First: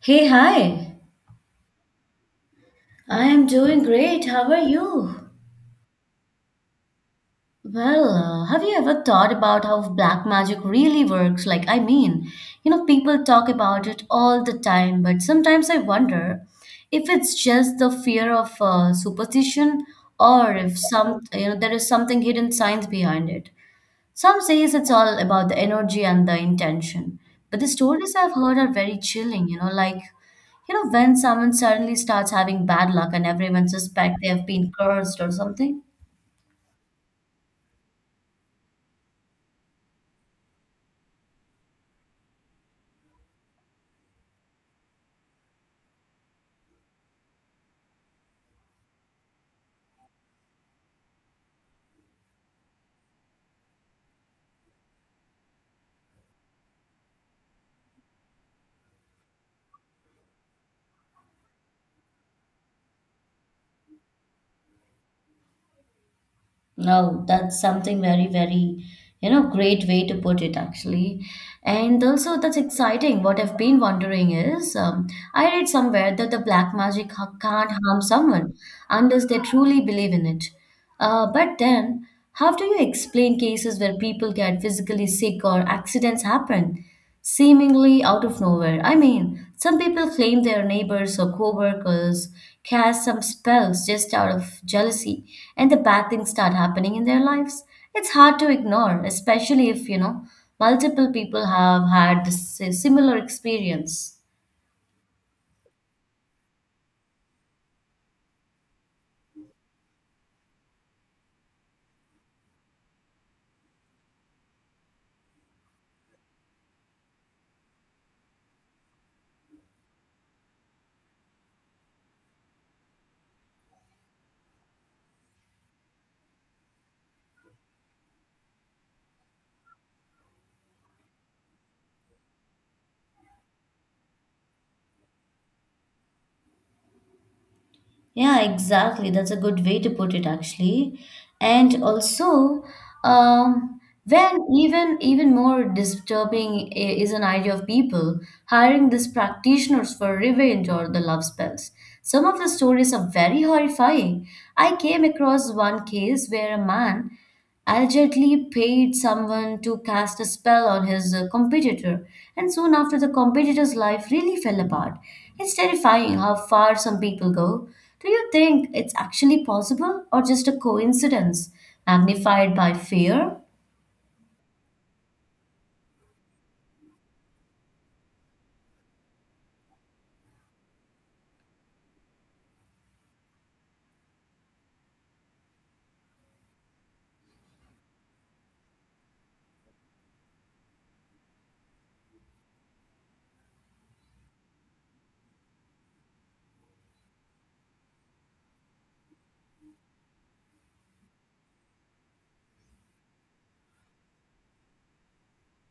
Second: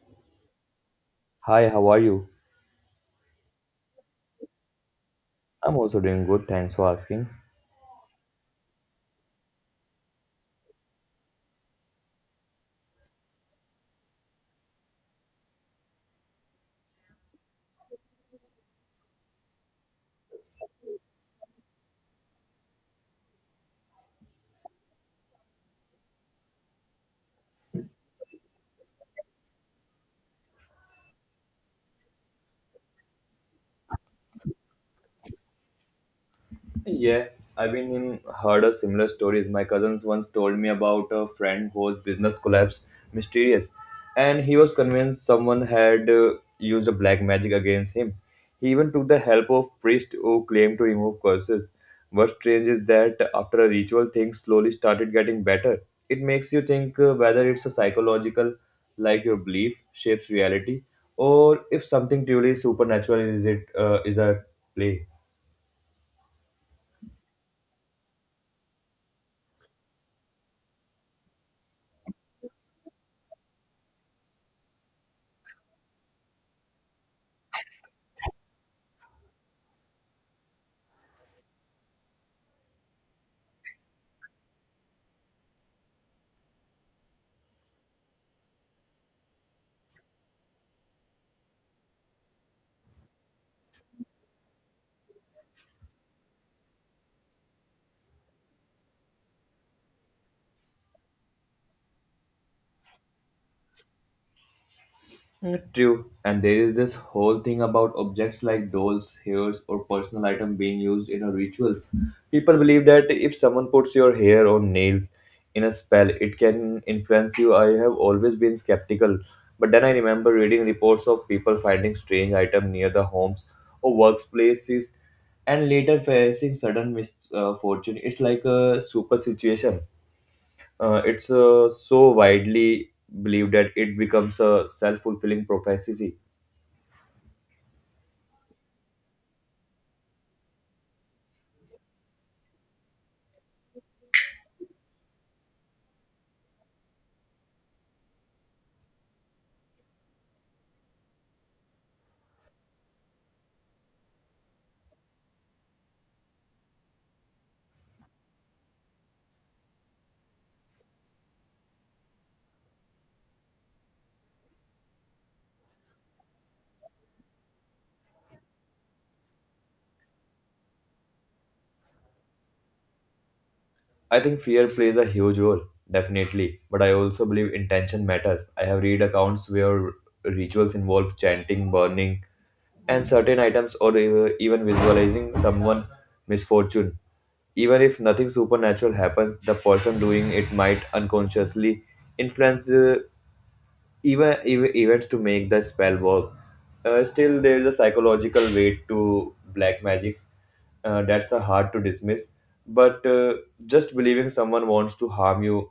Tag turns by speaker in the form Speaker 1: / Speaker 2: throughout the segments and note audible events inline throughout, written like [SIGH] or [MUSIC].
Speaker 1: Hey, hi.
Speaker 2: Hi, how are you?
Speaker 1: I am doing great. How are you?
Speaker 2: I'm also doing good, thanks for asking.
Speaker 1: Well, have you ever thought about how black magic really works? People talk about it all the time, but sometimes I wonder if it's just the fear of superstition or if some, you know, there is something hidden science behind it. Some says it's all about the energy and the intention, but the stories I've heard are very chilling, when someone suddenly starts having bad luck and everyone suspect they have been cursed or something.
Speaker 2: Yeah, I've heard of similar stories. My cousins once told me about a friend whose business collapsed mysterious, and he was convinced someone had used a black magic against him. He even took the help of priest who claimed to remove curses. What's strange is that after a ritual, things slowly started getting better. It makes you think whether it's a psychological, like your belief shapes reality, or if something truly supernatural is at play.
Speaker 1: No, that's something very, very, great way to put it actually. And also, that's exciting. What I've been wondering is, I read somewhere that the black magic ha- can't harm someone unless they truly believe in it. But then, how do you explain cases where people get physically sick or accidents happen, seemingly out of nowhere? I mean, some people claim their neighbors or coworkers cast some spells just out of jealousy, and the bad things start happening in their lives. It's hard to ignore, especially if, you know, multiple people have had this similar experience.
Speaker 2: True, and there is this whole thing about objects like dolls, hairs, or personal item being used in a rituals. People believe that if someone puts your hair or nails in a spell, it can influence you. I have always been skeptical, but then I remember reading reports of people finding strange items near the homes or workplaces, and later facing sudden misfortune. It's like a super situation it's so widely believed that it becomes a self-fulfilling prophecy.
Speaker 1: Yeah, exactly. That's a good way to put it, actually. And also, when even more disturbing is an idea of people hiring these practitioners for revenge or the love spells. Some of the stories are very horrifying. I came across one case where a man allegedly paid someone to cast a spell on his competitor, and soon after, the competitor's life really fell apart. It's terrifying how far some people go. Do you think it's actually possible or just a coincidence magnified by fear?
Speaker 2: I think fear plays a huge role definitely, but I also believe intention matters. I have read accounts where rituals involve chanting burning and certain items, or even visualizing someone misfortune. Even if nothing supernatural happens, the person doing it might unconsciously influence events to make the spell work. Still, there is a psychological weight to black magic that's hard to dismiss. But just believing someone wants to harm you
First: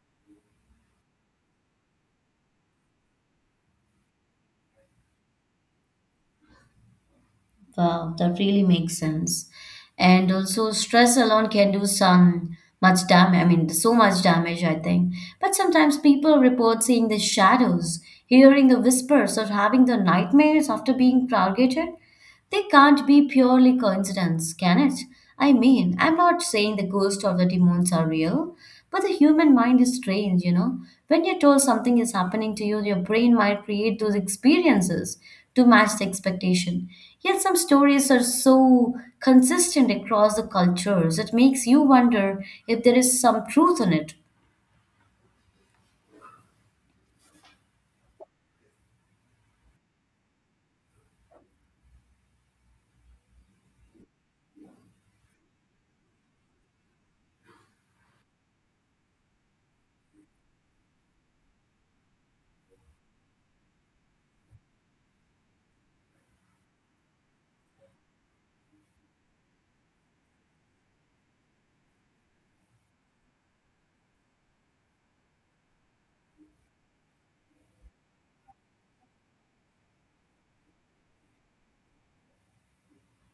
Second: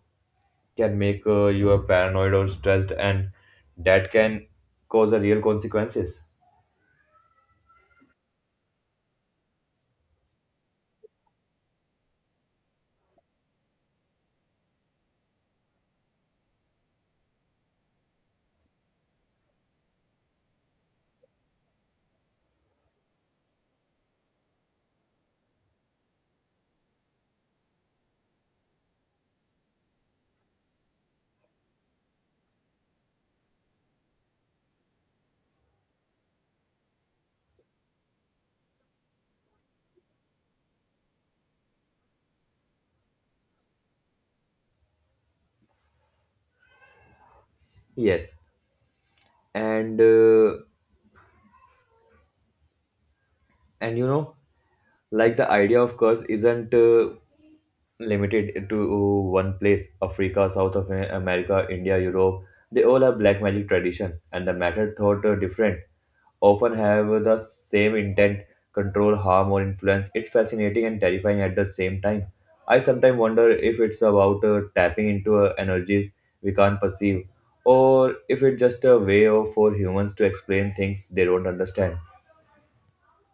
Speaker 2: can make you a paranoid or stressed, and that can cause a real consequences.
Speaker 1: Wow, that really makes sense. And also, stress alone can do some much damage. I mean, so much damage, I think. But sometimes people report seeing the shadows, hearing the whispers, or having the nightmares after being targeted. They can't be purely coincidence, can it? I mean, I'm not saying the ghosts or the demons are real, but the human mind is strange, you know. When you're told something is happening to you, your brain might create those experiences to match the expectation. Yet some stories are so consistent across the cultures, it makes you wonder if there is some truth in it.
Speaker 2: Yes, and uh, and like the idea of curse isn't. Limited to one place. Africa, South of America, India, Europe. They all have black magic tradition, and the method thought are different, often have the same intent: control, harm, or influence. It's fascinating and terrifying at the same time. I sometimes wonder if it's about tapping into energies we can't perceive, or if it's just a way of, for humans to explain things they don't understand.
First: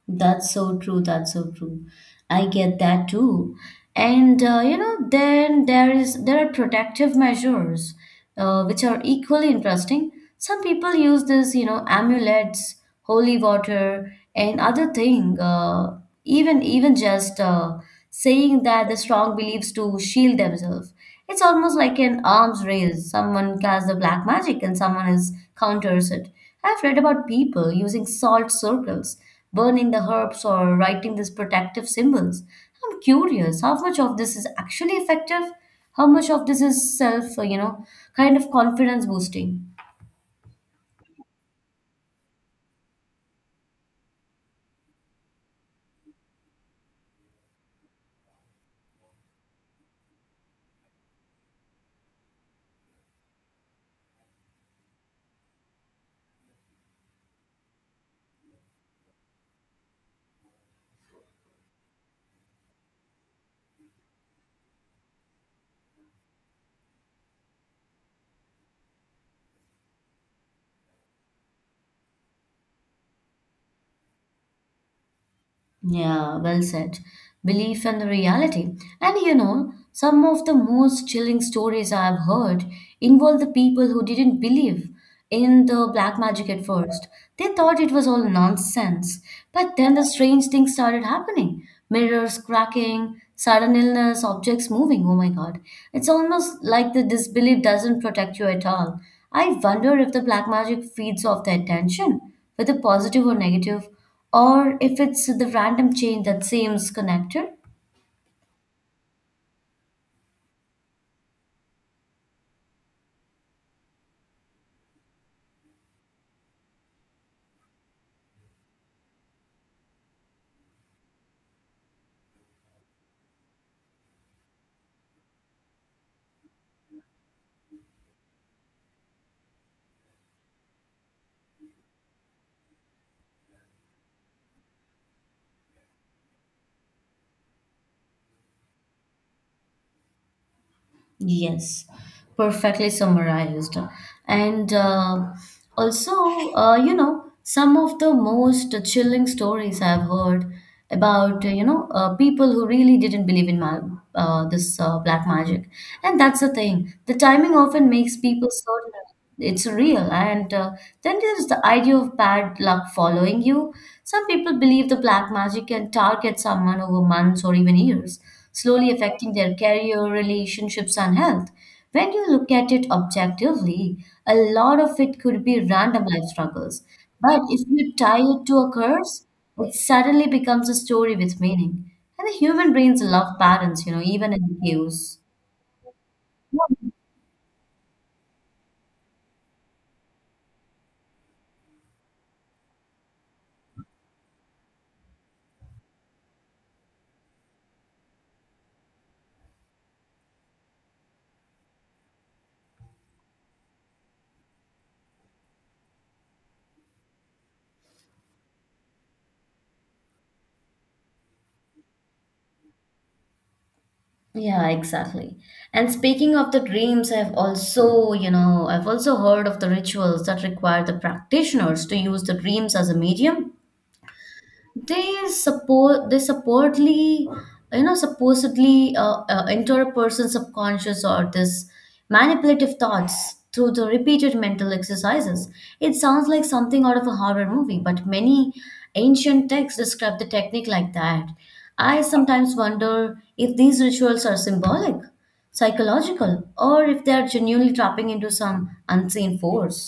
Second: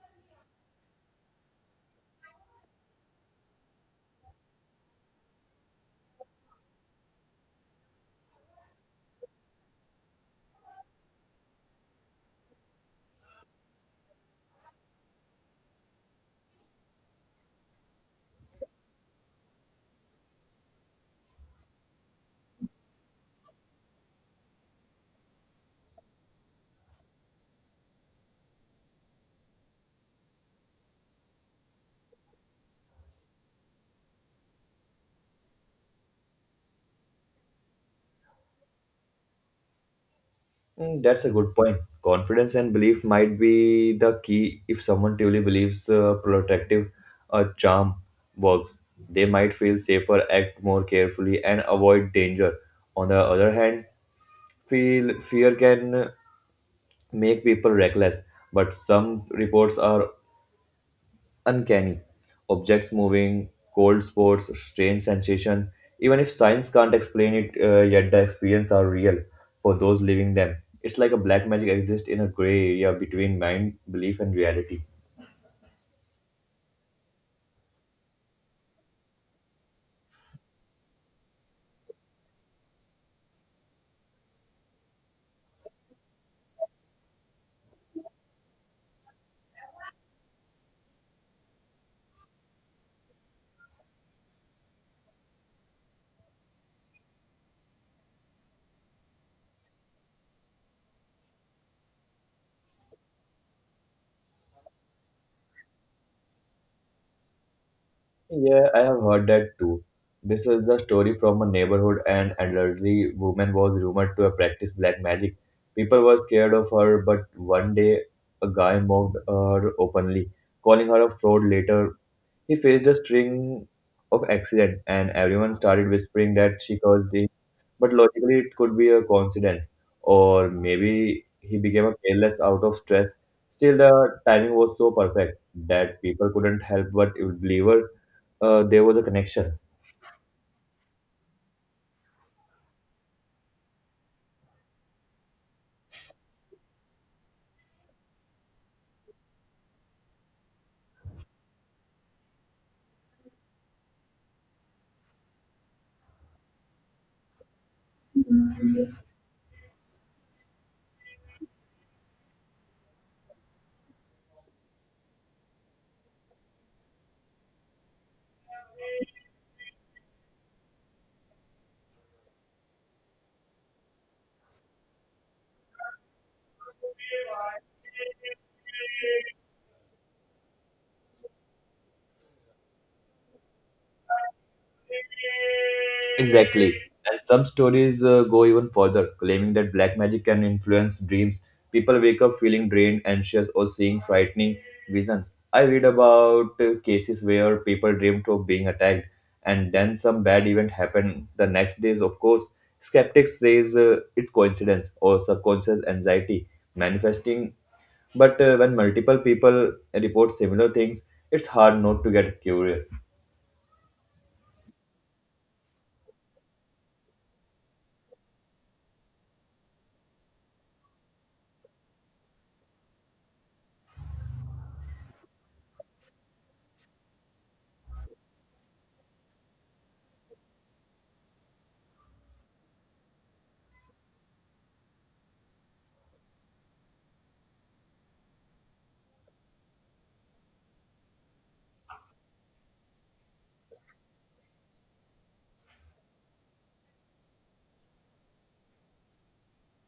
Speaker 1: That's so true. That's so true. I get that too. And you know, then there are protective measures, which are equally interesting. Some people use this, you know, amulets, holy water, and other thing. Even just saying that the strong believes to shield themselves. It's almost like an arms race. Someone casts the black magic and someone else counters it. I've read about people using salt circles, burning the herbs, or writing these protective symbols. I'm curious how much of this is actually effective, how much of this is self, kind of confidence boosting.
Speaker 2: That's a good point. Confidence and belief might be the key. If someone truly believes protective charm works, they might feel safer, act more carefully, and avoid danger. On the other hand, feel fear can make people reckless. But some reports are uncanny. Objects moving, cold spots, strange sensation. Even if science can't explain it, yet the experience are real for those living them. It's like a black magic exists in a gray area between mind, belief, and reality.
Speaker 1: Yeah, well said. Belief and the reality. And you know, some of the most chilling stories I've heard involve the people who didn't believe in the black magic at first. They thought it was all nonsense. But then the strange things started happening. Mirrors cracking, sudden illness, objects moving. Oh my God. It's almost like the disbelief doesn't protect you at all. I wonder if the black magic feeds off the attention, whether positive or negative, or if it's the random chain that seems connected.
Speaker 2: Yeah, I have heard that too. This is the story from a neighborhood. An elderly woman was rumored to have practiced black magic. People were scared of her, but one day a guy mocked her openly, calling her a fraud. Later he faced a string of accidents, and everyone started whispering that she caused it. But logically, it could be a coincidence, or maybe he became a careless out of stress. Still, the timing was so perfect that people couldn't help but believe her, there was a connection.
Speaker 1: Yes, perfectly summarized. And also, you know, some of the most chilling stories I've heard about, people who really didn't believe in ma this black magic. And that's the thing. The timing often makes people so it's real, and then there's the idea of bad luck following you. Some people believe the black magic can target someone over months or even years, slowly affecting their career, relationships, and health. When you look at it objectively, a lot of it could be random life struggles, but if you tie it to a curse, it suddenly becomes a story with meaning. And the human brains love patterns, you know, even in the chaos.
Speaker 2: Exactly. And some stories go even further, claiming that black magic can influence dreams. People wake up feeling drained, anxious, or seeing frightening visions. I read about cases where people dreamed of being attacked, and then some bad event happened the next days. Of course, skeptics says it's coincidence or subconscious anxiety manifesting. But when multiple people report similar things, it's hard not to get curious.
Speaker 1: Yeah, exactly. And speaking of the dreams, I've also heard of the rituals that require the practitioners to use the dreams as a medium. They support they supposedly you know supposedly enter a person's subconscious or this manipulative thoughts through the repeated mental exercises. It sounds like something out of a horror movie, but many ancient texts describe the technique like that. I sometimes wonder if these rituals are symbolic, psychological, or if they are genuinely tapping into some unseen force.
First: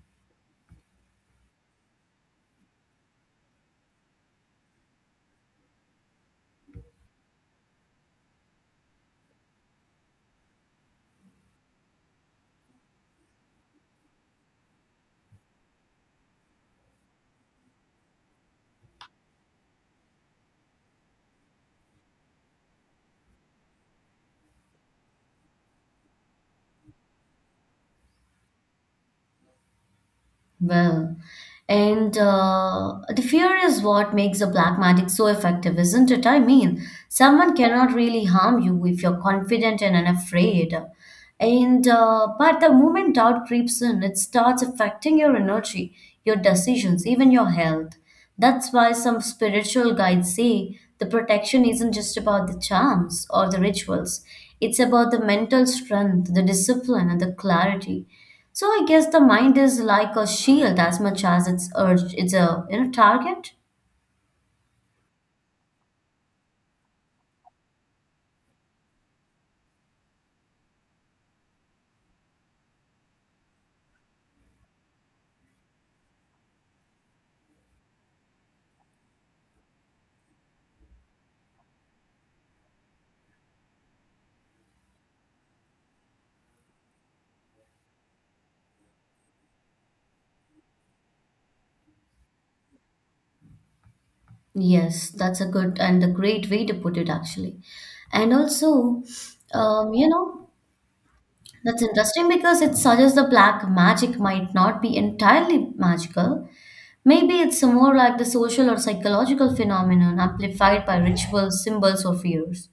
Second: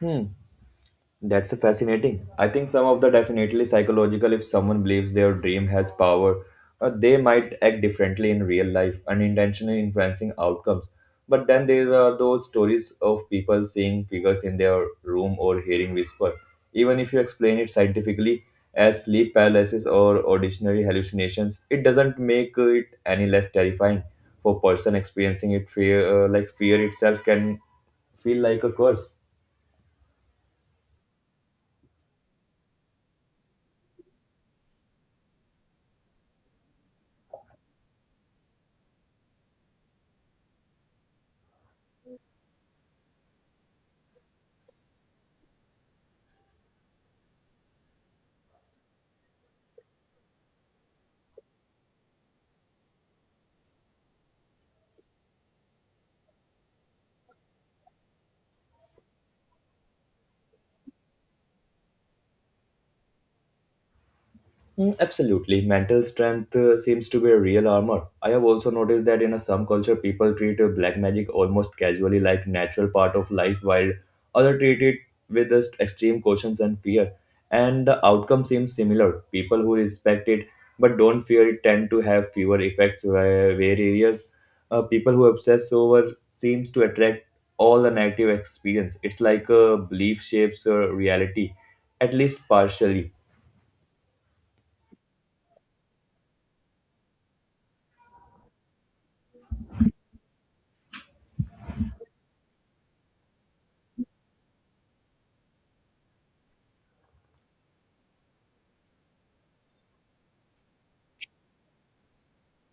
Speaker 2: Hmm. That's fascinating. I think some of the definitely psychological. If someone believes their dream has power, they might act differently in real life, unintentionally influencing outcomes. But then there are those stories of people seeing figures in their room or hearing whispers. Even if you explain it scientifically as sleep paralysis or ordinary hallucinations, it doesn't make it any less terrifying. For person experiencing it, fear itself can feel like a curse.
Speaker 1: Well, and the fear is what makes the black magic so effective, isn't it? I mean, someone cannot really harm you if you're confident and unafraid. And but the moment doubt creeps in, it starts affecting your energy, your decisions, even your health. That's why some spiritual guides say the protection isn't just about the charms or the rituals, it's about the mental strength, the discipline, and the clarity. So I guess the mind is like a shield as much as it's urged it's a you know target.
Speaker 2: Absolutely. Mental strength seems to be a real armor. I have also noticed that in a, some culture, people treat black magic almost casually like natural part of life, while other treat it with just extreme cautions and fear. And the outcome seems similar. People who respect it but don't fear it tend to have fewer effects where areas. People who obsess over seems to attract all the negative experience. It's like a belief shapes reality, at least partially.
Speaker 1: Yes, that's a good and a great way to put it actually. And also, you know, that's interesting because it suggests the black magic might not be entirely magical. Maybe it's more like the social or psychological phenomenon amplified by rituals, symbols, or fears.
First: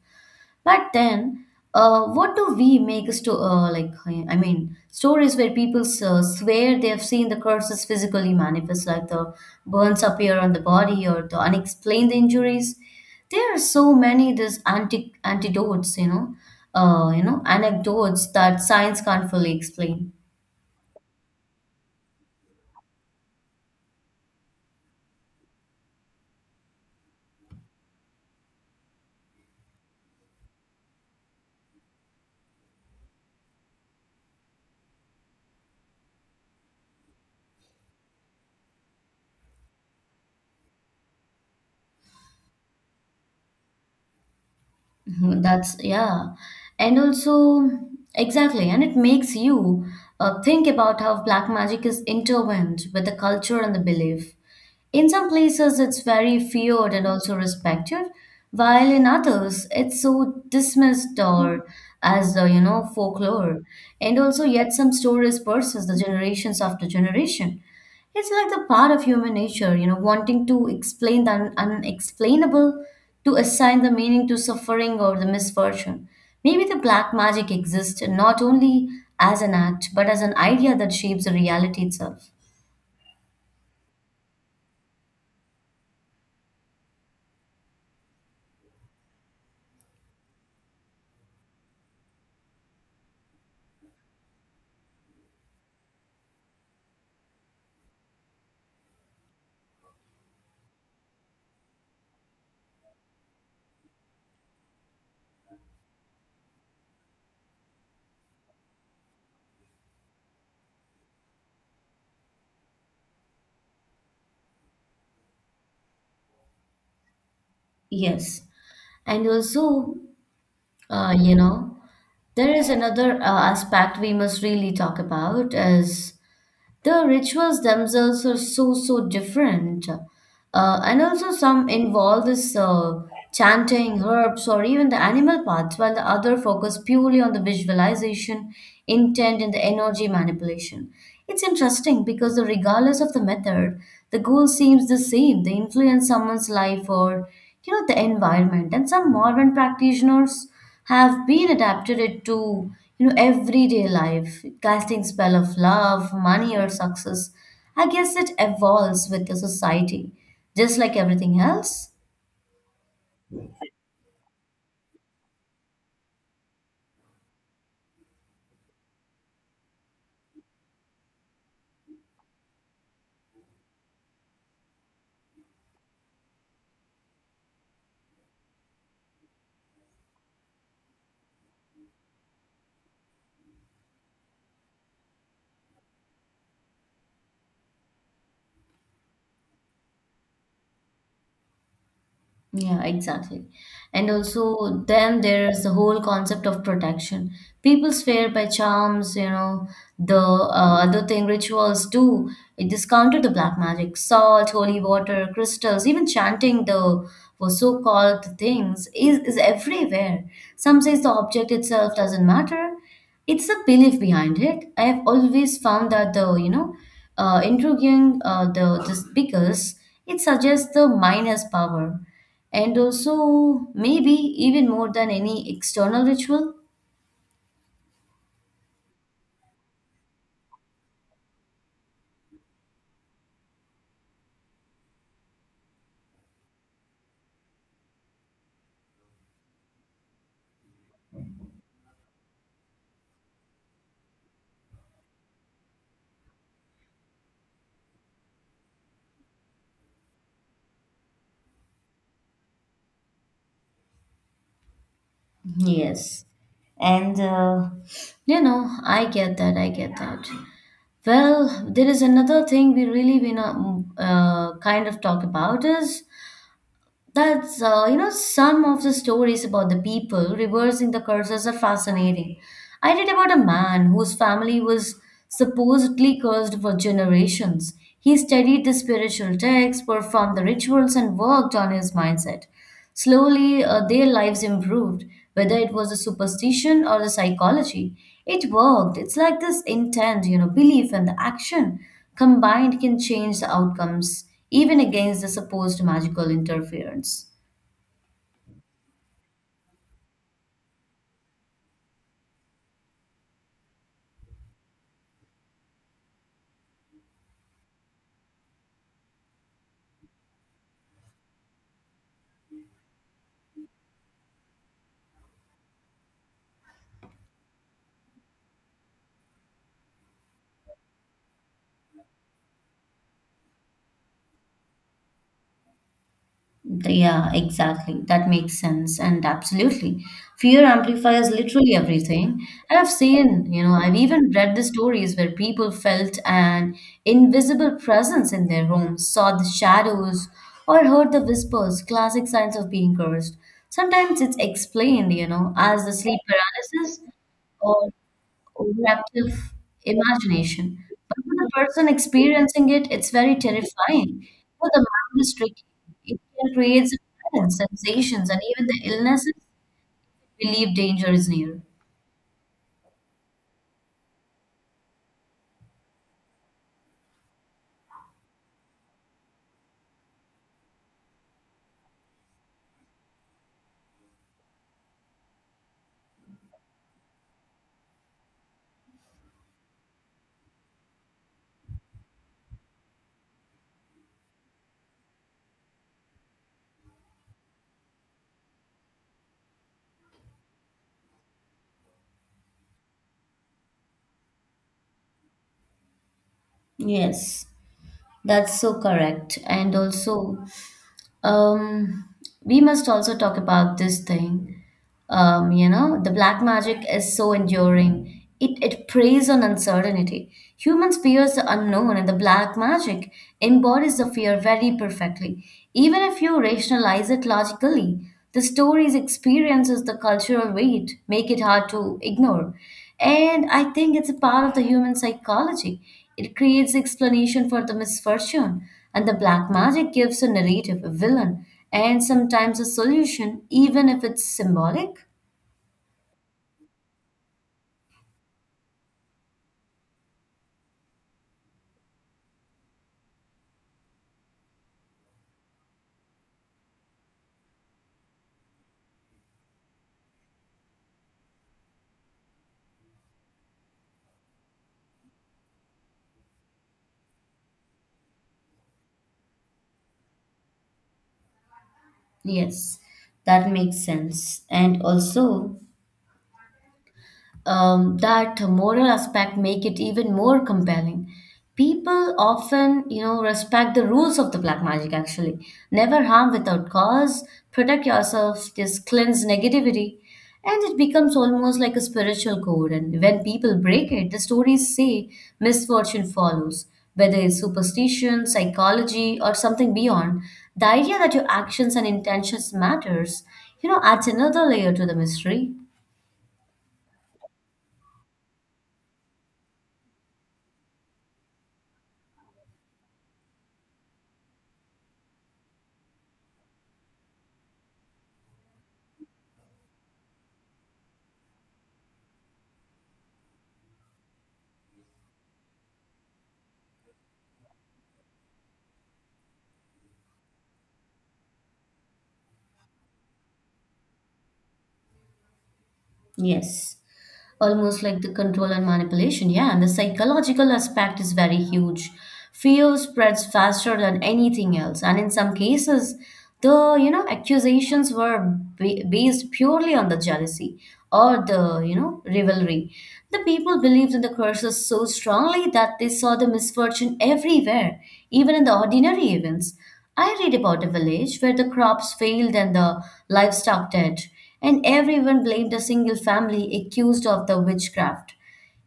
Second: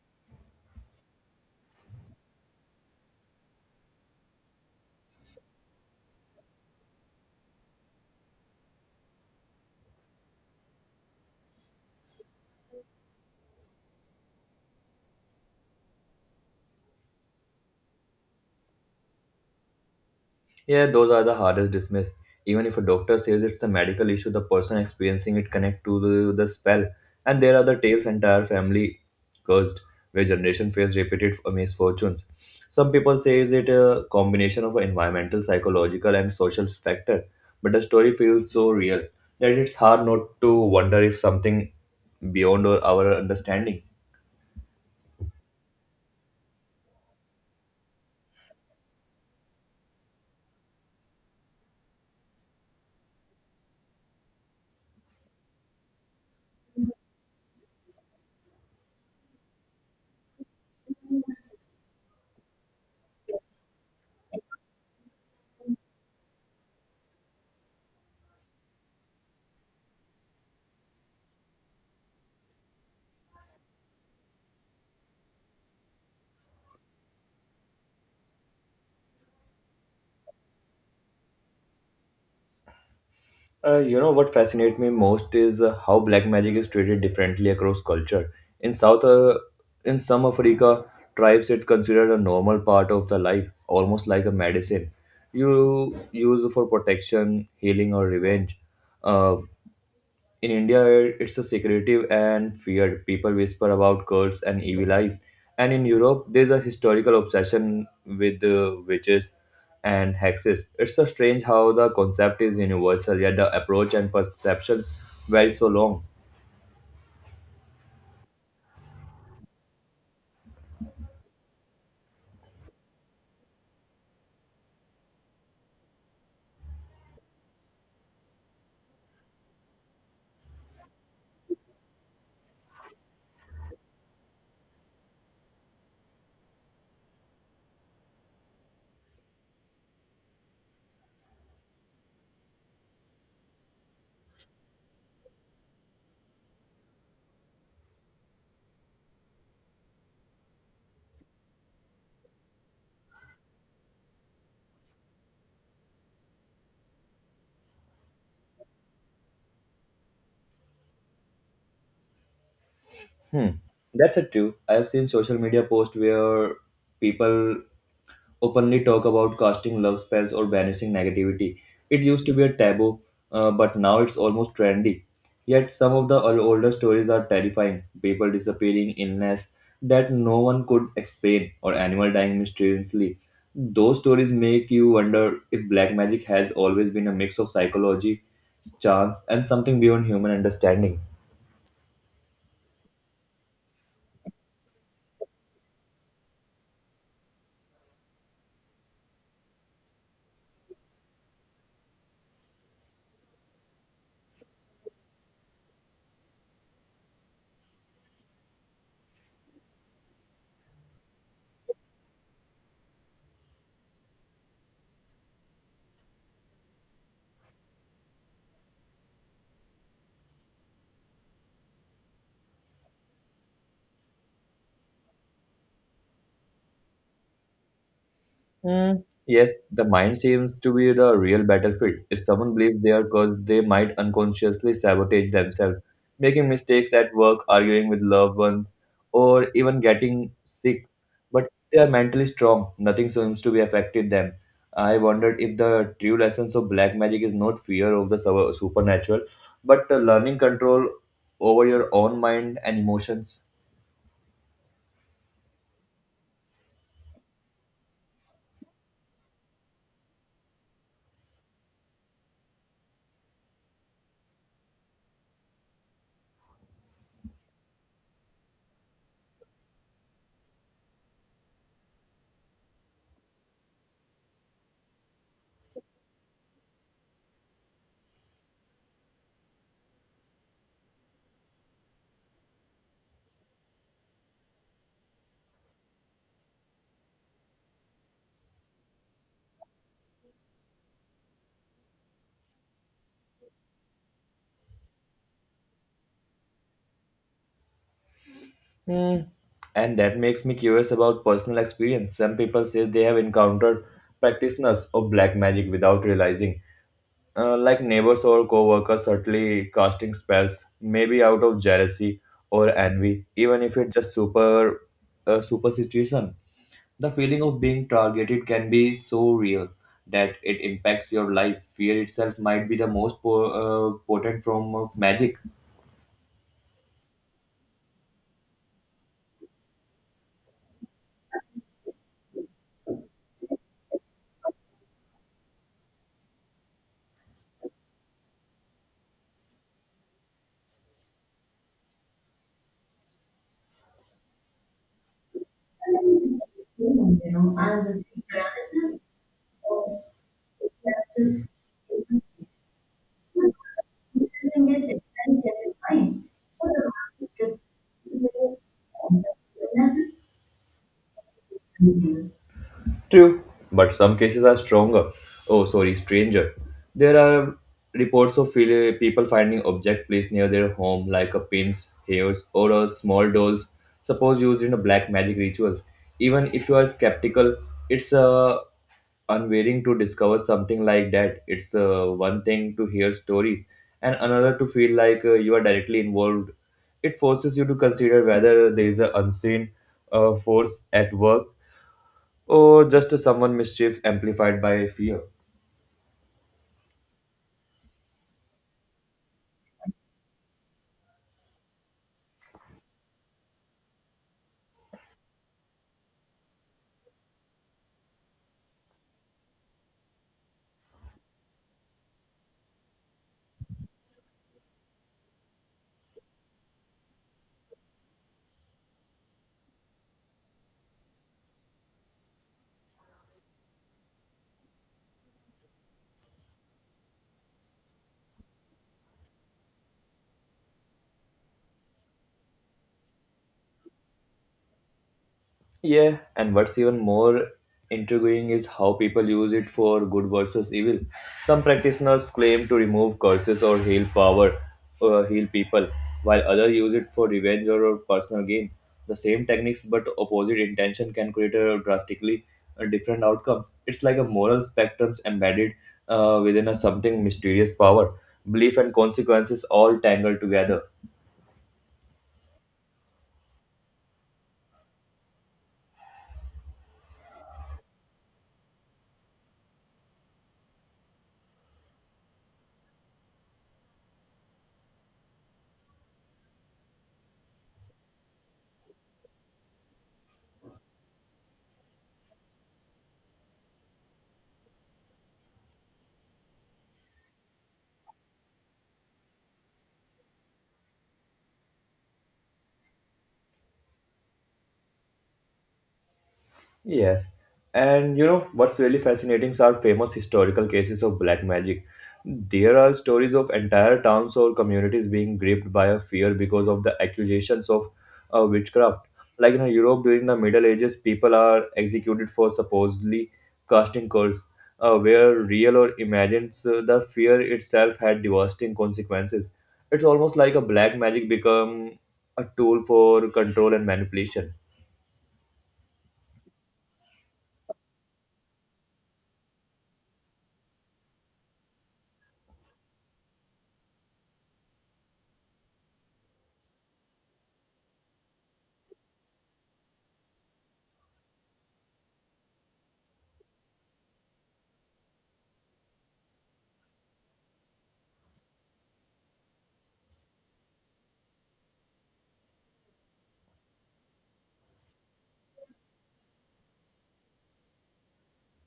Speaker 1: But then, what do we make a sto- like? I mean, stories where people swear they have seen the curses physically manifest, like the burns appear on the body or the unexplained injuries. There are so many these anti antidotes, you know, anecdotes that science can't fully explain.
Speaker 2: Yeah, those are the hardest dismissed. Even if a doctor says it's a medical issue, the person experiencing it connect to the spell. And there are the tales entire family cursed, where generation face repeated misfortunes. Some people say is it a combination of environmental, psychological, and social factor, but the story feels so real that it's hard not to wonder if something beyond our understanding.
Speaker 1: Mhm. That's yeah, and also exactly, and it makes you think about how black magic is intertwined with the culture and the belief. In some places, it's very feared and also respected, while in others, it's so dismissed or as folklore. And also, yet some stories persist the generations after generation. It's like the part of human nature, you know, wanting to explain the unexplainable, to assign the meaning to suffering or the misfortune. Maybe the black magic exists not only as an act, but as an idea that shapes the reality itself.
Speaker 2: You know what fascinates me most is how black magic is treated differently across culture. In South, uh, in some Africa tribes, it's considered a normal part of the life, almost like a medicine you use for protection, healing, or revenge. Uh, in India, it's a secretive and feared. People whisper about curses and evil eyes. And in Europe, there's a historical obsession with witches and hexes. It's so strange how the concept is universal, yet the approach and perceptions vary so long.
Speaker 1: Yes. And also, uh, you know, there is another aspect we must really talk about is: the rituals themselves are so so different, and also some involve this chanting herbs or even the animal parts, while the other focus purely on the visualization, intent, and the energy manipulation. It's interesting because the regardless of the method, the goal seems the same. They influence someone's life or you know the environment, and some modern practitioners have been adapted it to you know everyday life, casting spell of love, money, or success. I guess it evolves with the society, just like everything else.
Speaker 2: Hmm. That's it too. I have seen social media posts where people openly talk about casting love spells or banishing negativity. It used to be a taboo, but now it's almost trendy. Yet some of the older stories are terrifying: people disappearing, illness that no one could explain, or animal dying mysteriously. Those stories make you wonder if black magic has always been a mix of psychology, chance, and something beyond human understanding.
Speaker 1: Yeah, exactly. And also, then there's the whole concept of protection. People swear by charms, you know, the other thing rituals do. It discounted the black magic, salt, holy water, crystals, even chanting the for so-called things is everywhere. Some says the object itself doesn't matter. It's a belief behind it. I have always found that the you know intriguing the this because it suggests the mind has power, and also maybe even more than any external ritual.
Speaker 2: Hmm, yes, the mind seems to be the real battlefield. If someone believes they are cursed, they might unconsciously sabotage themselves, making mistakes at work, arguing with loved ones, or even getting sick. But they are mentally strong, nothing seems to be affected them. I wondered if the true lessons of black magic is not fear of the supernatural, but learning control over your own mind and emotions.
Speaker 1: Yes, and you know I get that. I get that. Well, there is another thing we really wanna kind of talk about is that's, you know, some of the stories about the people reversing the curses are fascinating. I read about a man whose family was supposedly cursed for generations. He studied the spiritual texts, performed the rituals, and worked on his mindset. Slowly, their lives improved, whether it was the superstition or the psychology. It worked. It's like this intent, you know, belief and the action combined can change the outcomes, even against the supposed magical interference.
Speaker 2: Hmm. And that makes me curious about personal experience. Some people say they have encountered practitioners of black magic without realizing, like neighbors or co-workers subtly casting spells, maybe out of jealousy or envy, even if it's just superstition. The feeling of being targeted can be so real that it impacts your life. Fear itself might be the most potent form of magic.
Speaker 1: Yeah, exactly. That makes sense. And absolutely. Fear amplifies literally everything. And I've seen, you know, I've even read the stories where people felt an invisible presence in their homes, saw the shadows, or heard the whispers, classic signs of being cursed. Sometimes it's explained, you know, as the sleep
Speaker 2: Sometimes it's
Speaker 1: paralysis
Speaker 2: extreme, you know, as
Speaker 1: or
Speaker 2: a paralysis.
Speaker 1: overactive
Speaker 2: So
Speaker 1: imagination. But for the
Speaker 2: effective
Speaker 1: person
Speaker 2: human
Speaker 1: experiencing it, it's very
Speaker 2: management. It
Speaker 1: terrifying.
Speaker 2: is
Speaker 1: You
Speaker 2: using
Speaker 1: the
Speaker 2: it, it's
Speaker 1: mind is
Speaker 2: very
Speaker 1: tricky. It
Speaker 2: terrifying.
Speaker 1: can
Speaker 2: So
Speaker 1: create
Speaker 2: the market
Speaker 1: silence,
Speaker 2: should be
Speaker 1: sensations, and even the illnesses
Speaker 2: the
Speaker 1: believe danger is near.
Speaker 2: necessary. True, but some cases are stranger. There are reports of people finding object placed near their home, like a pins, hairs, or a small dolls, suppose used in a black magic rituals. Even if you are skeptical, it's unwilling to discover something like that. It's one thing to hear stories, and another to feel like you are directly involved. It forces you to consider whether there is an unseen force at work or just someone mischief amplified by fear.
Speaker 1: Yes, that's so correct. And also, Um, we must also talk about this thing. You know, the black magic is so enduring. It preys on uncertainty. Humans fears the unknown, and the black magic embodies the fear very perfectly. Even if you rationalize it logically, the stories, experiences, the cultural weight make it hard to ignore. And I think it's a part of the human psychology. It creates explanation for the misfortune, and the black magic gives a narrative, a villain, and sometimes a solution, even if it's symbolic.
Speaker 2: Yeah, and what's even more intriguing is how people use it for good versus evil. Some practitioners claim to remove curses or heal people, while others use it for revenge or personal gain. The same techniques but opposite intention can create a drastically different outcomes. It's like a moral spectrum embedded within a something mysterious power. Belief and consequences all tangled together.
Speaker 1: Yes, that makes sense. And also, that moral aspect make it even more compelling. People often, you know, respect the rules of the black magic actually. Never harm without cause, protect yourself, just cleanse negativity. And it becomes almost like a spiritual code. And when people break it, the stories say misfortune follows. Whether it's superstition, psychology, or something beyond, the idea that your actions and intentions matters, you know, adds another layer to the mystery.
Speaker 2: Yes, and you know what's really fascinating are famous historical cases of black magic. There are stories of entire towns or communities being gripped by a fear because of the accusations of witchcraft. Like in Europe during the Middle Ages, people are executed for supposedly casting curses, where real or imagined, so the fear itself had devastating consequences. It's almost like a black magic become a tool for control and manipulation.
Speaker 1: Yes, almost like the control and manipulation. Yeah, and the psychological aspect is very huge. Fear spreads faster than anything else, and in some cases, the accusations were based purely on the jealousy or the, you know, rivalry. The people believed in the curses so strongly that they saw the misfortune everywhere, even in the ordinary events. I read about a village where the crops failed and the livestock died and everyone blamed a single family accused of the witchcraft.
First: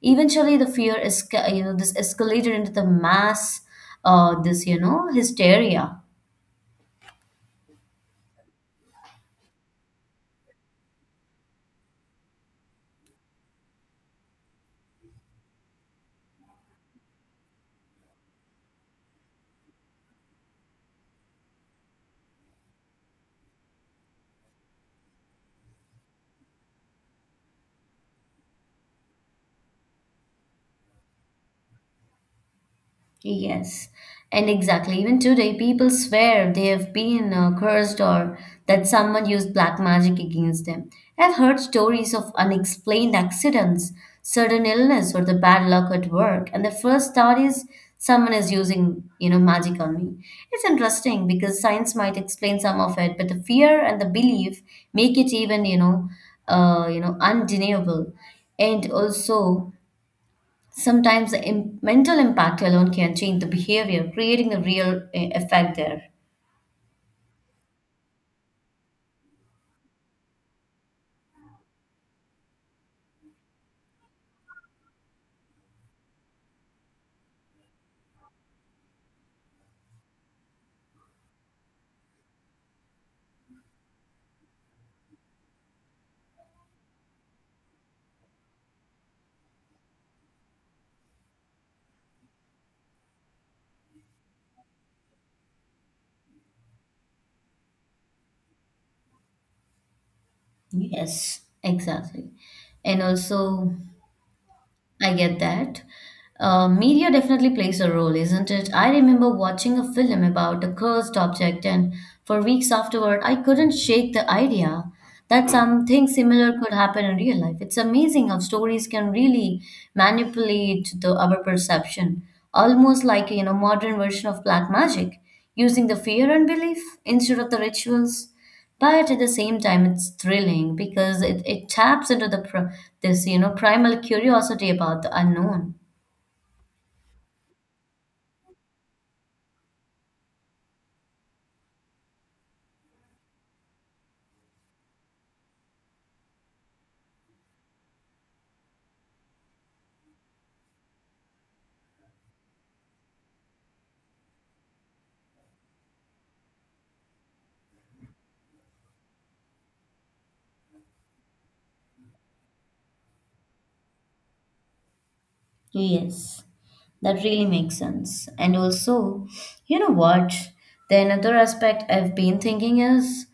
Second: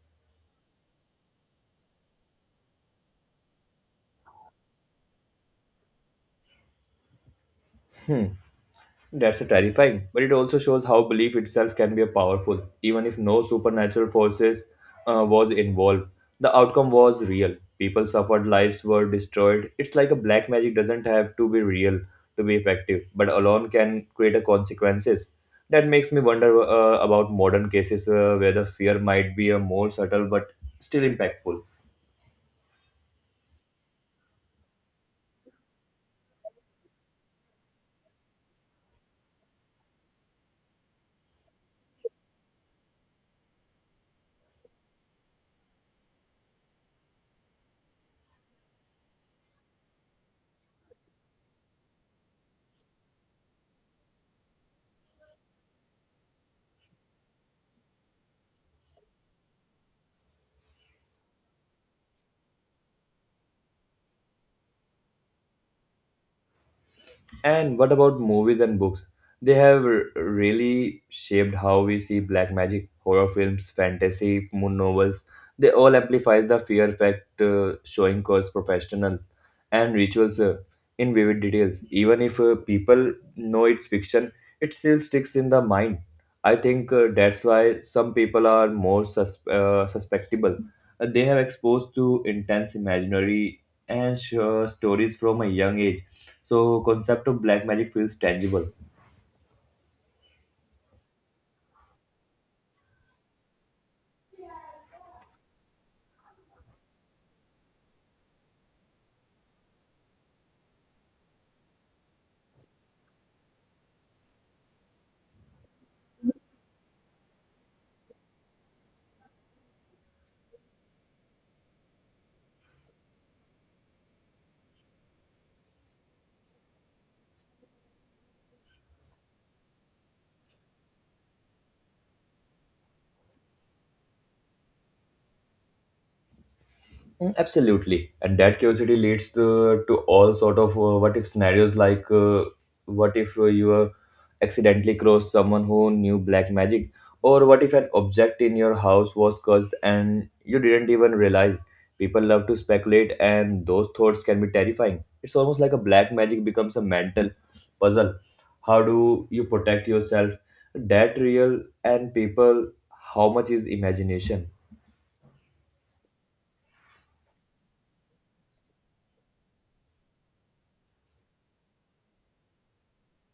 Speaker 1: Eventually, the fear is, you know, this escalated into the mass, this, you know, hysteria.
Speaker 2: Hmm. That's terrifying, but it also shows how belief itself can be powerful, even if no supernatural forces was involved. The outcome was real. People suffered, lives were destroyed. It's like a black magic doesn't have to be real to be effective, but alone can create a consequences. That makes me wonder about modern cases where the fear might be a more subtle but still impactful.
Speaker 1: Yes, and exactly. Even today, people swear they have been cursed or that someone used black magic against them. I've heard stories of unexplained accidents, sudden illness, or the bad luck at work, and the first thought is someone is using, you know, magic on me. It's interesting because science might explain some of it, but the fear and the belief make it even, undeniable. And also, sometimes the mental impact alone can change the behavior, creating a real effect there.
Speaker 2: And what about movies and books? They have really shaped how we see black magic: horror films, fantasy, moon novels. They all amplifies the fear factor, showing curse professionals and rituals in vivid details. Even if people know it's fiction, it still sticks in the mind. I think that's why some people are more susceptible. They have exposed to intense imaginary and sure stories from a young age, so concept of black magic feels tangible.
Speaker 1: Yes. Exactly. And also, I get that. Media definitely plays a role, isn't it? I remember watching a film about a cursed object, and for weeks afterward, I couldn't shake the idea that something similar could happen in real life. It's amazing how stories can really manipulate the our perception, almost like, you know, modern version of black magic, using the fear and belief instead of the rituals. But at the same time, it's thrilling because it taps into the pr this, you know, primal curiosity about the unknown.
Speaker 2: Absolutely, and that curiosity leads to all sort of what if scenarios like what if you accidentally crossed someone who knew black magic, or what if an object in your house was cursed and you didn't even realize. People love to speculate, and those thoughts can be terrifying. It's almost like a black magic becomes a mental puzzle. How do you protect yourself? That real and people, how much is imagination?
Speaker 1: Yes, that really makes sense. And also, you know what? The another aspect I've been thinking is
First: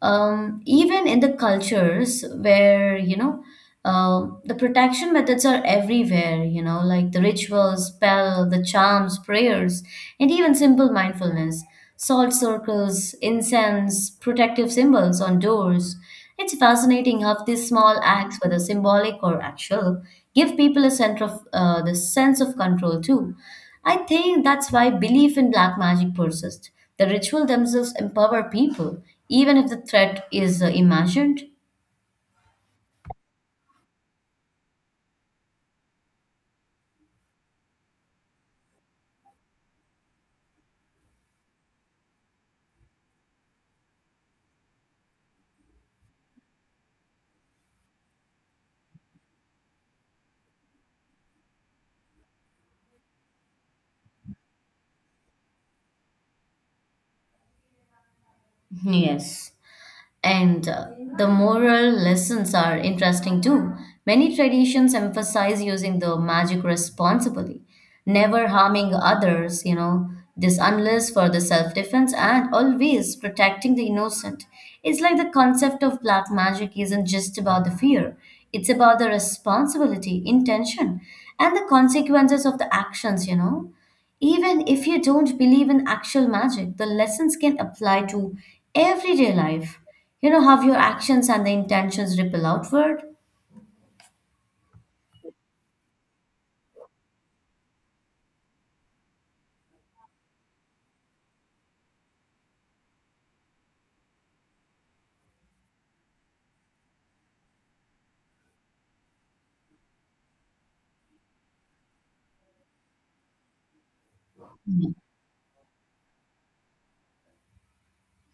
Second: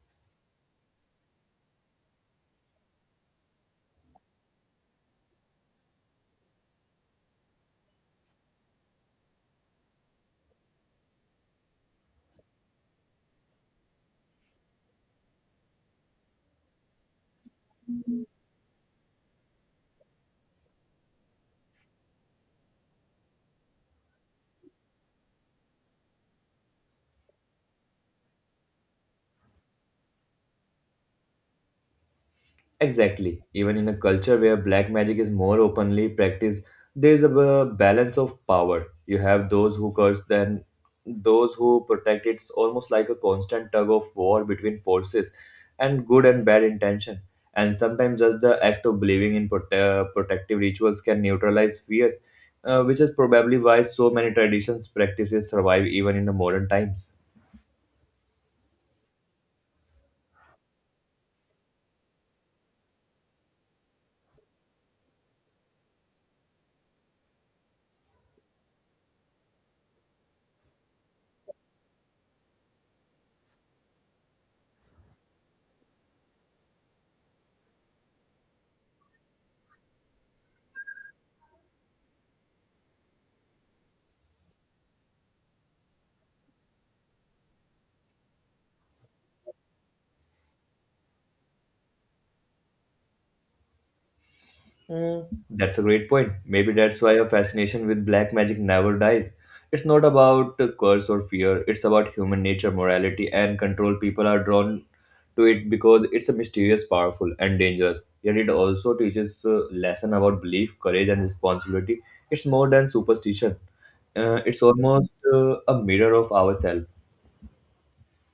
Speaker 1: even in the cultures where, you know, the protection methods are everywhere, you know, like the rituals, spell, the charms, prayers, and even simple mindfulness, salt circles, incense, protective symbols on doors. It's fascinating how these small acts, whether symbolic or actual, give people a sense of control too. I think that's why belief in black magic persists. The ritual themselves empower people, even if the threat is, imagined.
Speaker 2: Exactly. Even in a culture where black magic is more openly practiced, there is a balance of power. You have those who curse, then those who protect. It's almost like a constant tug of war between forces and good and bad intention. And sometimes just the act of believing in protective rituals can neutralize fears, which is probably why so many traditions practices survive even in the modern times.
Speaker 1: Yes. And the moral lessons are interesting too. Many traditions emphasize using the magic responsibly, never harming others, you know, this unless for the self defense and always protecting the innocent. It's like the concept of black magic isn't just about the fear, it's about the responsibility, intention, and the consequences of the actions, you know. Even if you don't believe in actual magic, the lessons can apply to everyday life. You know how your actions and the intentions ripple outward?
Speaker 2: That's a great point. Maybe that's why your fascination with black magic never dies. It's not about a curse or fear, it's about human nature, morality, and control. People are drawn to it because it's a mysterious, powerful, and dangerous. Yet it also teaches a lesson about belief, courage, and responsibility. It's more than superstition. It's almost a mirror of ourselves.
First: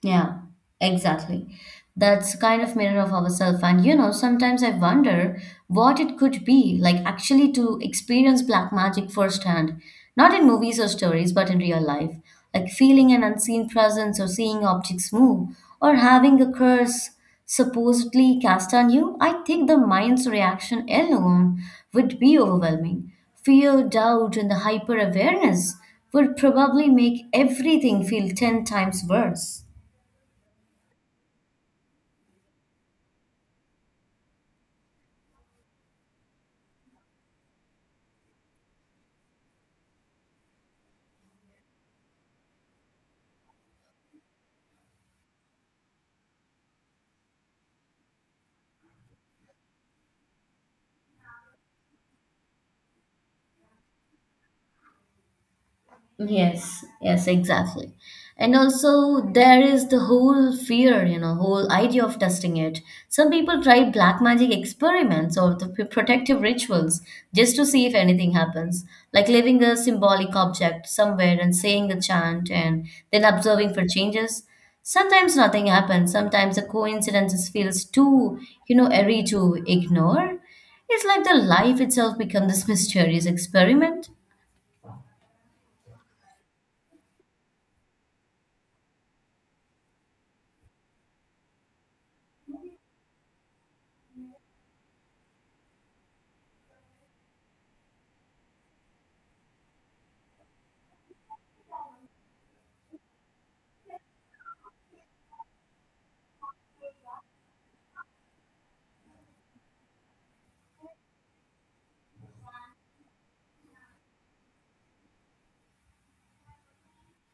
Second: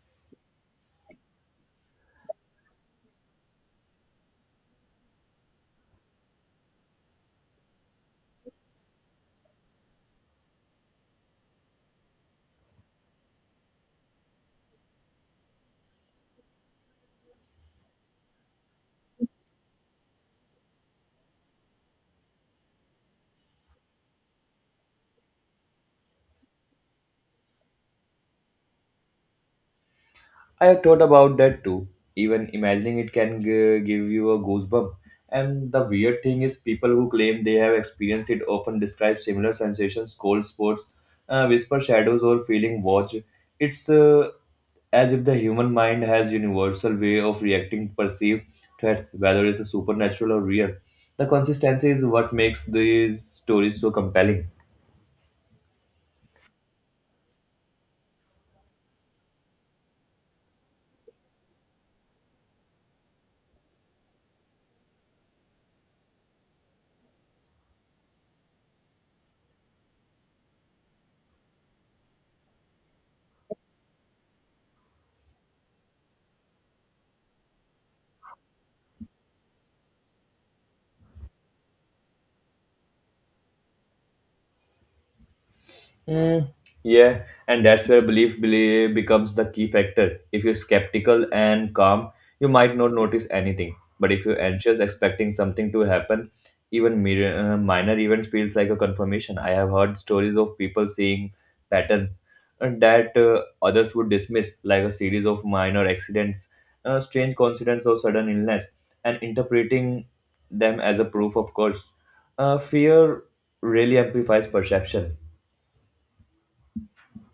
Speaker 1: Yeah, exactly. That's kind of mirror of ourselves. And you know, sometimes I wonder what it could be like actually to experience black magic firsthand, not in movies or stories, but in real life. Like feeling an unseen presence or seeing objects move or having a curse supposedly cast on you. I think the mind's reaction alone would be overwhelming. Fear, doubt, and the hyper awareness would probably make everything feel 10 times worse.
Speaker 2: I have thought about that too. Even imagining it can give you a goosebump. And the weird thing is, people who claim they have experienced it often describe similar sensations, cold spots, whisper shadows, or feeling watch. It's as if the human mind has universal way of reacting to perceived threats, whether it's supernatural or real. The consistency is what makes these stories so compelling.
Speaker 1: Yes, yes, exactly. And also, there is the whole fear, you know, whole idea of testing it. Some people try black magic experiments or the protective rituals just to see if anything happens, like leaving a symbolic object somewhere and saying a chant and then observing for changes. Sometimes nothing happens, sometimes the coincidence feels too, you know, airy to ignore. It's like the life itself becomes this [LAUGHS] mysterious experiment.
Speaker 2: Mm, yeah, and that's where belief becomes the key factor. If you're skeptical and calm, you might not notice anything. But if you're anxious, expecting something to happen, even minor events feels like a confirmation. I have heard stories of people seeing patterns and that others would dismiss, like a series of minor accidents, strange coincidence, or sudden illness, and interpreting them as a proof of course. Fear really amplifies perception.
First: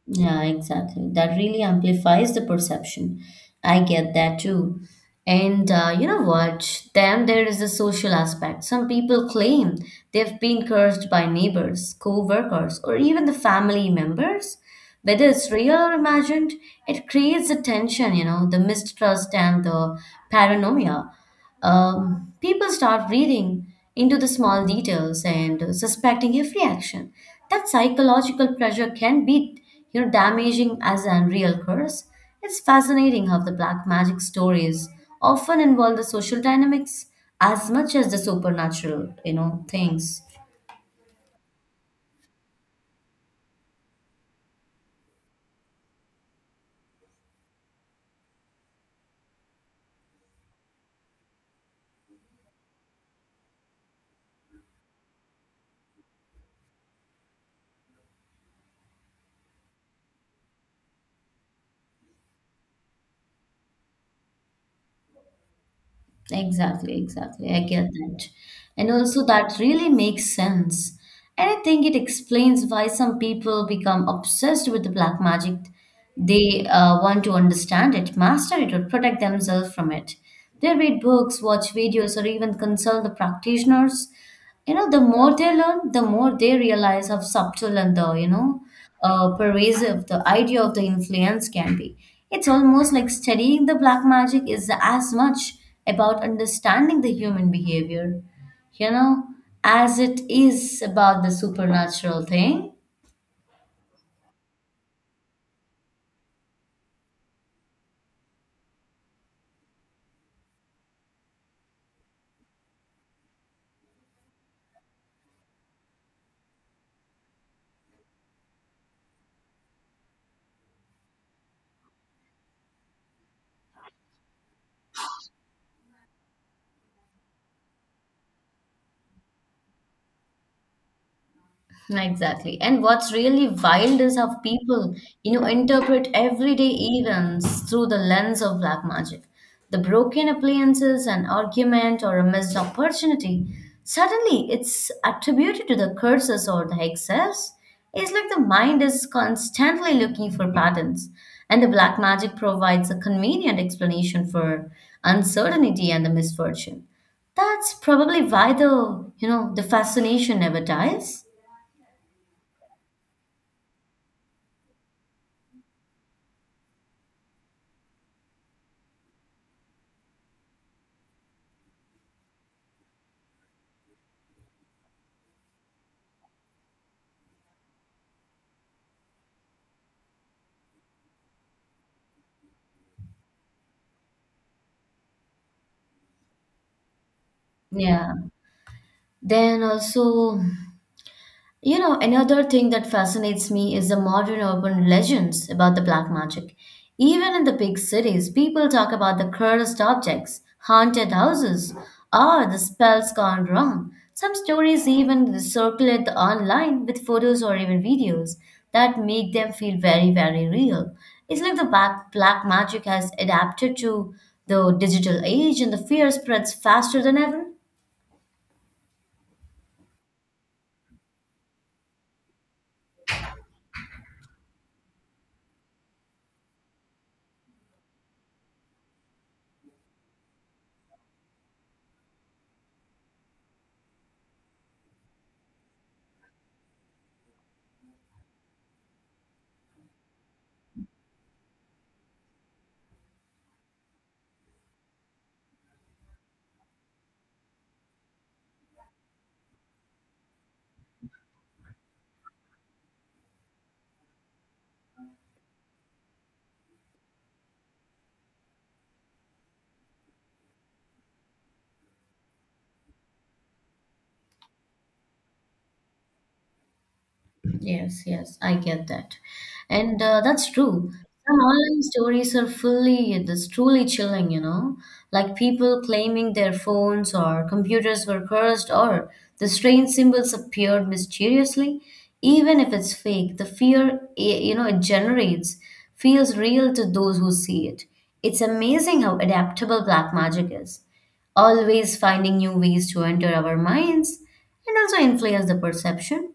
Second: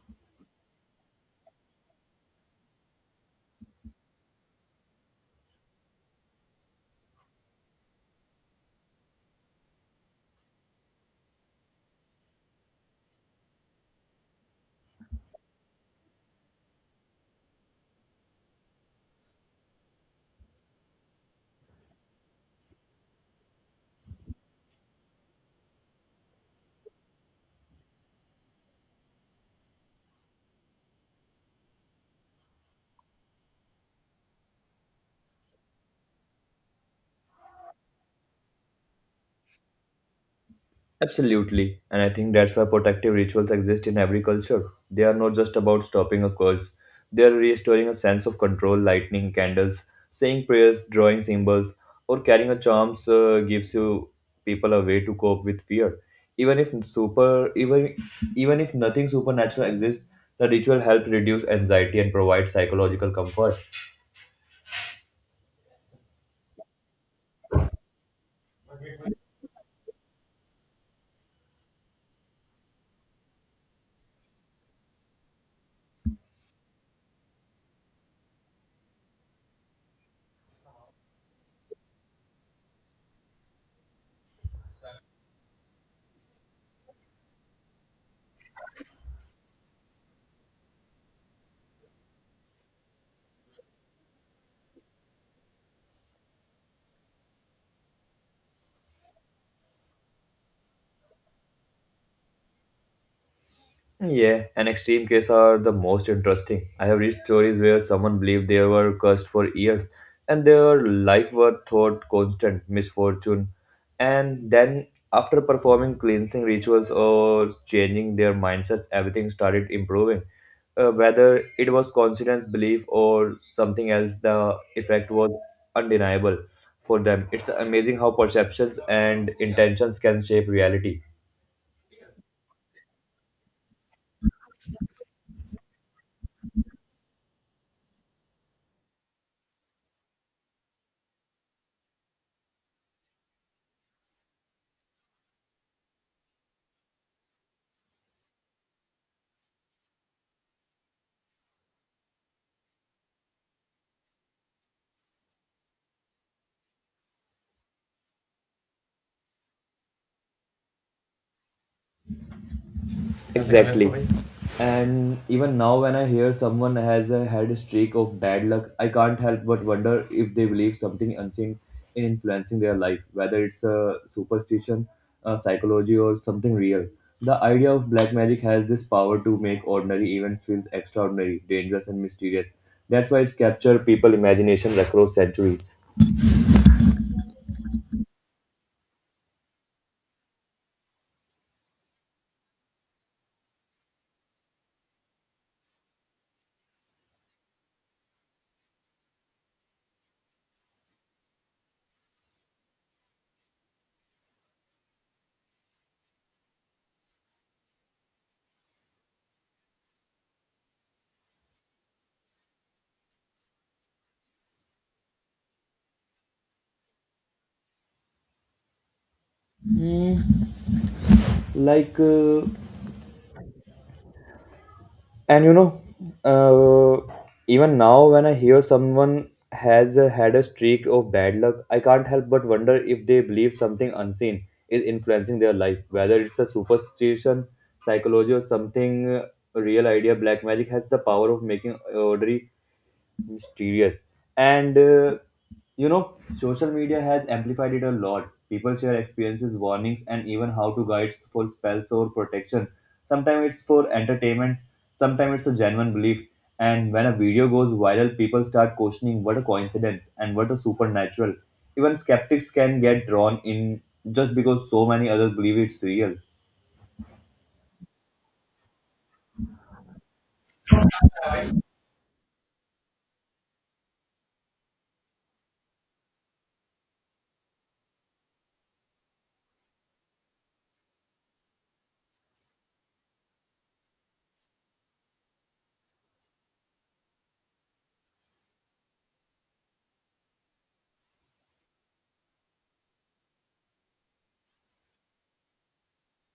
Speaker 1: Yeah, exactly. That really amplifies the perception. I get that too. And you know what? Then there is the social aspect. Some people claim they've been cursed by neighbors, co-workers, or even the family members. Whether it's real or imagined, it creates the tension, you know, the mistrust and the paranoia. People start reading into the small details and suspecting every action. That psychological pressure can be, you know, damaging as an real curse. It's fascinating how the black magic stories often involve the social dynamics as much as the supernatural, you know, things.
Speaker 2: Absolutely. And I think that's why protective rituals exist in every culture. They are not just about stopping a curse, they are restoring a sense of control, lighting candles, saying prayers, drawing symbols, or carrying a charm gives you people a way to cope with fear. Even if super even Even if nothing supernatural exists, the ritual helps reduce anxiety and provide psychological comfort.
Speaker 1: Exactly, exactly. I get that. And also, that really makes sense. And I think it explains why some people become obsessed with the black magic. They want to understand it, master it, or protect themselves from it. They read books, watch videos, or even consult the practitioners. You know, the more they learn, the more they realize how subtle and pervasive the idea of the influence can be. It's almost like studying the black magic is as much about understanding the human behavior, you know, as it is about the supernatural thing.
Speaker 2: Yeah, and extreme cases are the most interesting. I have read stories where someone believed they were cursed for years and their life were thought constant misfortune. And then, after performing cleansing rituals or changing their mindsets, everything started improving. Whether it was coincidence, belief, or something else, the effect was undeniable for them. It's amazing how perceptions and intentions can shape reality.
Speaker 1: Exactly. And what's really wild is how people, you know, interpret everyday events through the lens of black magic. The broken appliances, an argument, or a missed opportunity, suddenly it's attributed to the curses or the excess. It's like the mind is constantly looking for patterns, and the black magic provides a convenient explanation for uncertainty and the misfortune. That's probably why the, you know, the fascination never dies.
Speaker 2: Exactly. Exactly. And even now, when I hear someone has had a streak of bad luck, I can't help but wonder if they believe something unseen in influencing their life, whether it's a superstition, a psychology, or something real. The idea of black magic has this power to make ordinary events feel extraordinary, dangerous, and mysterious. That's why it's captured people's imagination across centuries.
Speaker 1: Yeah. Then also, you know, another thing that fascinates me is the modern urban legends about the black magic. Even in the big cities, people talk about the cursed objects, haunted houses, or the spells gone wrong. Some stories even circulate online with photos or even videos that make them feel very, very real. It's like the black magic has adapted to the digital age and the fear spreads faster than ever.
Speaker 2: Mm, like and you know uh, even now when I hear someone has had a streak of bad luck I can't help but wonder if they believe something unseen is influencing their life whether it's a superstition psychology or something real idea black magic has the power of making ordinary mysterious and you know social media has amplified it a lot people share experiences warnings and even how to guides for spells or protection sometimes it's for entertainment sometimes it's a genuine belief and when a video goes viral people start questioning what a coincidence and what a supernatural even skeptics can get drawn in just because so many others believe it's real
Speaker 1: Yes, yes, I get that. And that's true. Some online stories are that's truly chilling, you know, like people claiming their phones or computers were cursed or the strange symbols appeared mysteriously. Even if it's fake, the fear, you know, it generates feels real to those who see it. It's amazing how adaptable black magic is, always finding new ways to enter our minds and also influence the perception.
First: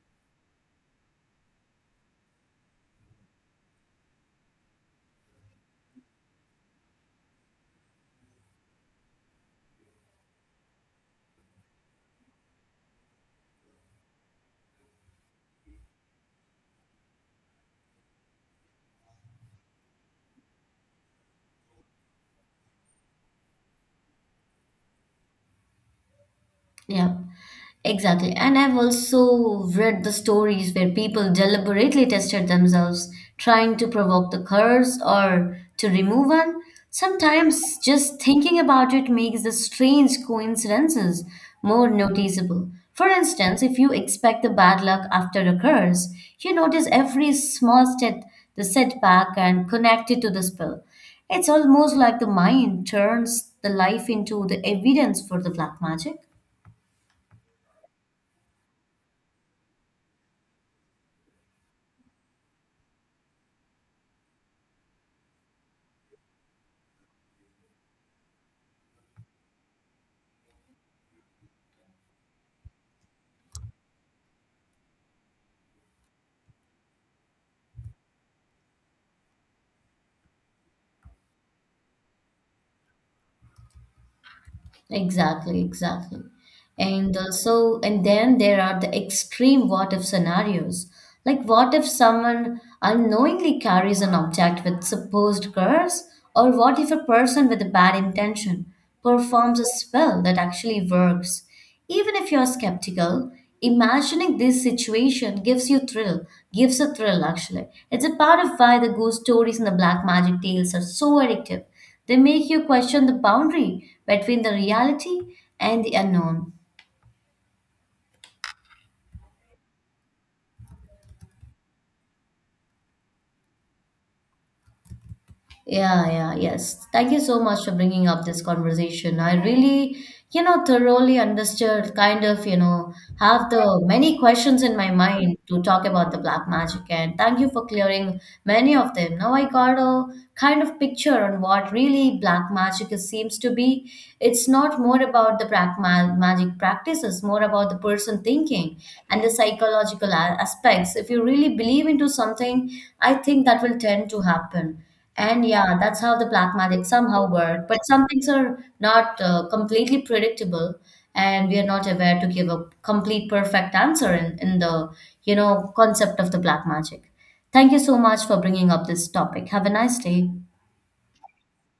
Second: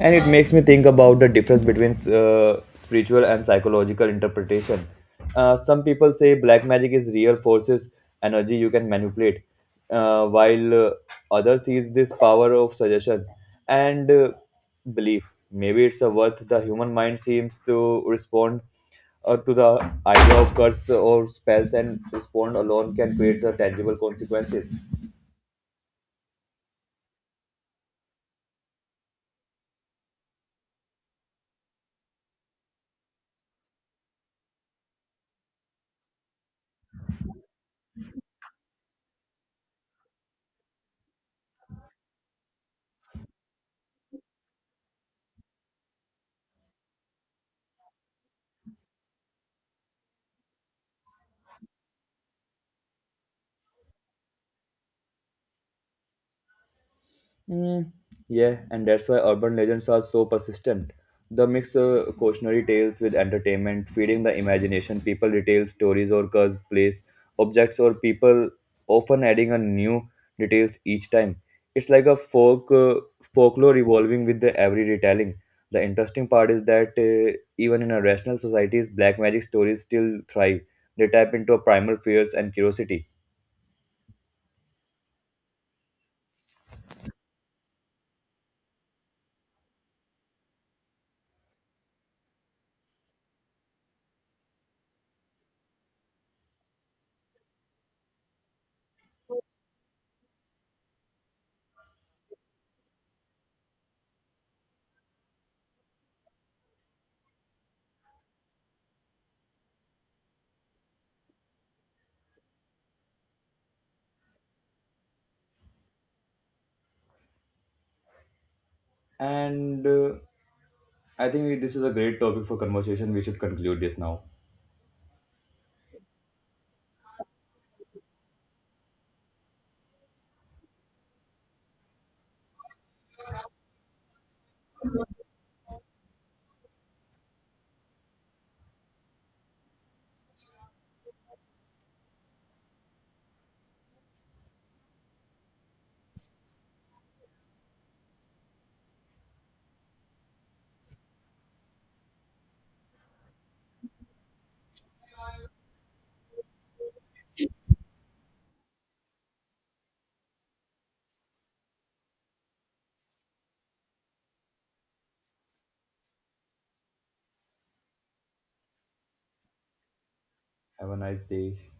Speaker 2: and it makes me think about the difference between spiritual and psychological interpretation some people say black magic is real forces energy you can manipulate while others sees this power of suggestions and belief maybe it's a worth the human mind seems to respond to the idea of curse or spells and respond alone can create the tangible consequences.
Speaker 1: Yeah. Exactly. And I've also read the stories where people deliberately tested themselves, trying to provoke the curse or to remove one. Sometimes just thinking about it makes the strange coincidences more noticeable. For instance, if you expect the bad luck after a curse, you notice every small step, the setback, and connect it to the spell. It's almost like the mind turns the life into the evidence for the black magic.
Speaker 2: Mm, yeah, and that's why urban legends are so persistent. They mix cautionary tales with entertainment, feeding the imagination. People retell stories or cursed place, objects or people, often adding a new details each time. It's like a folklore evolving with the every retelling. The interesting part is that even in a rational societies, black magic stories still thrive. They tap into primal fears and curiosity.
Speaker 1: Exactly, exactly. And and then there are the extreme what if scenarios. Like, what if someone unknowingly carries an object with supposed curse? Or what if a person with a bad intention performs a spell that actually works? Even if you're skeptical, imagining this situation gives a thrill actually. It's a part of why the ghost stories and the black magic tales are so addictive. They make you question the boundary between the reality and the unknown.
Speaker 2: And I think this is a great topic for conversation. We should conclude this now.
Speaker 1: Yeah, yeah, yes. Thank you so much for bringing up this conversation. I really, you know, thoroughly understood, kind of, you know, have the many questions in my mind to talk about the black magic. And thank you for clearing many of them. Now I got a kind of picture on what really black magic is, seems to be. It's not more about the black ma magic practices, more about the person thinking and the psychological aspects. If you really believe into something, I think that will tend to happen and yeah, that's how the black magic somehow work. But some things are not completely predictable, and we are not aware to give a complete perfect answer in the, you know, concept of the black magic. Thank you so much for bringing up this topic. Have a nice day.
Speaker 2: Have a nice day.